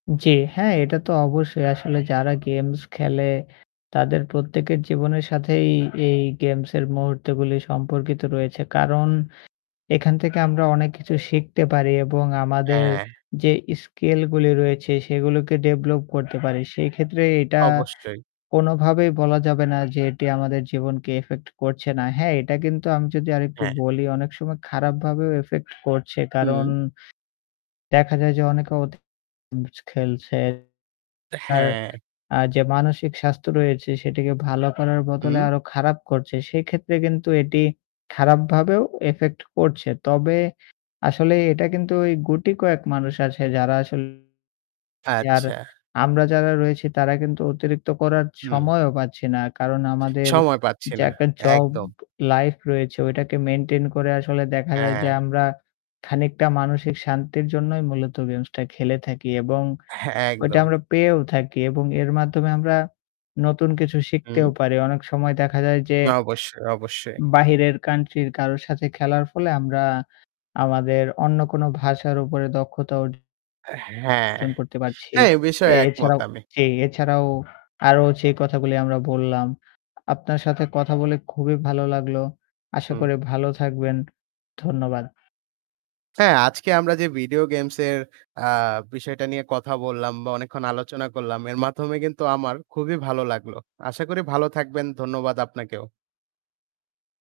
জ্বী, হ্যাঁ এটা তো অবশ্যই আসলে যারা গেমস খেলে তাদের প্রত্যেকের জীবনের সাথেই এই এই গেমসের মুহূর্তগুলো সম্পর্কিত রয়েছে। কারণ এখান থেকে আমরা অনেক কিছু শিখতে পারি এবং আমাদের হ্যাঁ। যে স্কিল গুলি রয়েছে সেগুলোকে ডেভেলপ করতে পারি। সেক্ষেত্রে এটা অবশ্যই। কোনোভাবেই বলা যাবে না যে এটি আমাদের জীবনকে ইফেক্ট করছে না। হ্যাঁ, এটা কিন্তু আমি যদি আরেকটু হ্যাঁ। বলি অনেক সময় খারাপভাবেও ইফেক্ট করছে। কারণ হুম। দেখা যায় যে অনেকে অতি খেলছে। তার হ্যাঁ। আ যে মানসিক স্বাস্থ্য রয়েছে সেটিকে ভালো করার বদলে হুম। আরো খারাপ করছে। সেক্ষেত্রে কিন্তু এটি খারাপভাবেও ইফেক্ট করছে। তবে আসলে এটা কিন্তু ঐ গুটি কয়েক মানুষ আছে যারা আসলে আর আচ্ছা। আমরা যারা রয়েছি তারা কিন্তু অতিরিক্ত করার হুম। সময়ও পাচ্ছি না। কারণ আমাদের সময় পাচ্ছি যে না, একটা জব একদম। লাইফ রয়েছে ওইটাকে মেইনটেইন করে আসলে দেখা যায় যে হ্যাঁ। আমরা খানিকটা মানসিক শান্তির জন্যই মূলত গেমসটা খেলে থাকি এবং হ্যাঁ, ঐটা একদম। আমরা পেয়েও থাকি এবং এর মাধ্যমে আমরা নতুন কিছু শিখতেও হুম। পারি। অনেক সময় দেখা যায় যে অবশ্যই, অবশ্যই। বাহিরের কান্ট্রির কারো সাথে খেলার ফলে আমরা আমাদের অন্য কোনো ভাষার উপরে দক্ষতা অর্জন হ্যাঁ, করতে পারছি। হ্যাঁ এ বিষয়ে একমত এছাড়াও আমি। জি এছাড়াও আরো যে কথাগুলো আমরা বললাম। আপনার সাথে কথা বলে খুবই ভালো লাগলো। আশা হুম। করি ভালো থাকবেন। ধন্যবাদ। হ্যাঁ, আজকে আমরা যে ভিডিও গেমস এর আ বিষয়টা নিয়ে কথা বললাম বা অনেকক্ষণ আলোচনা করলাম এর মাধ্যমে কিন্তু আমার খুবই ভালো লাগলো। আশা করি ভালো থাকবেন। ধন্যবাদ আপনাকেও।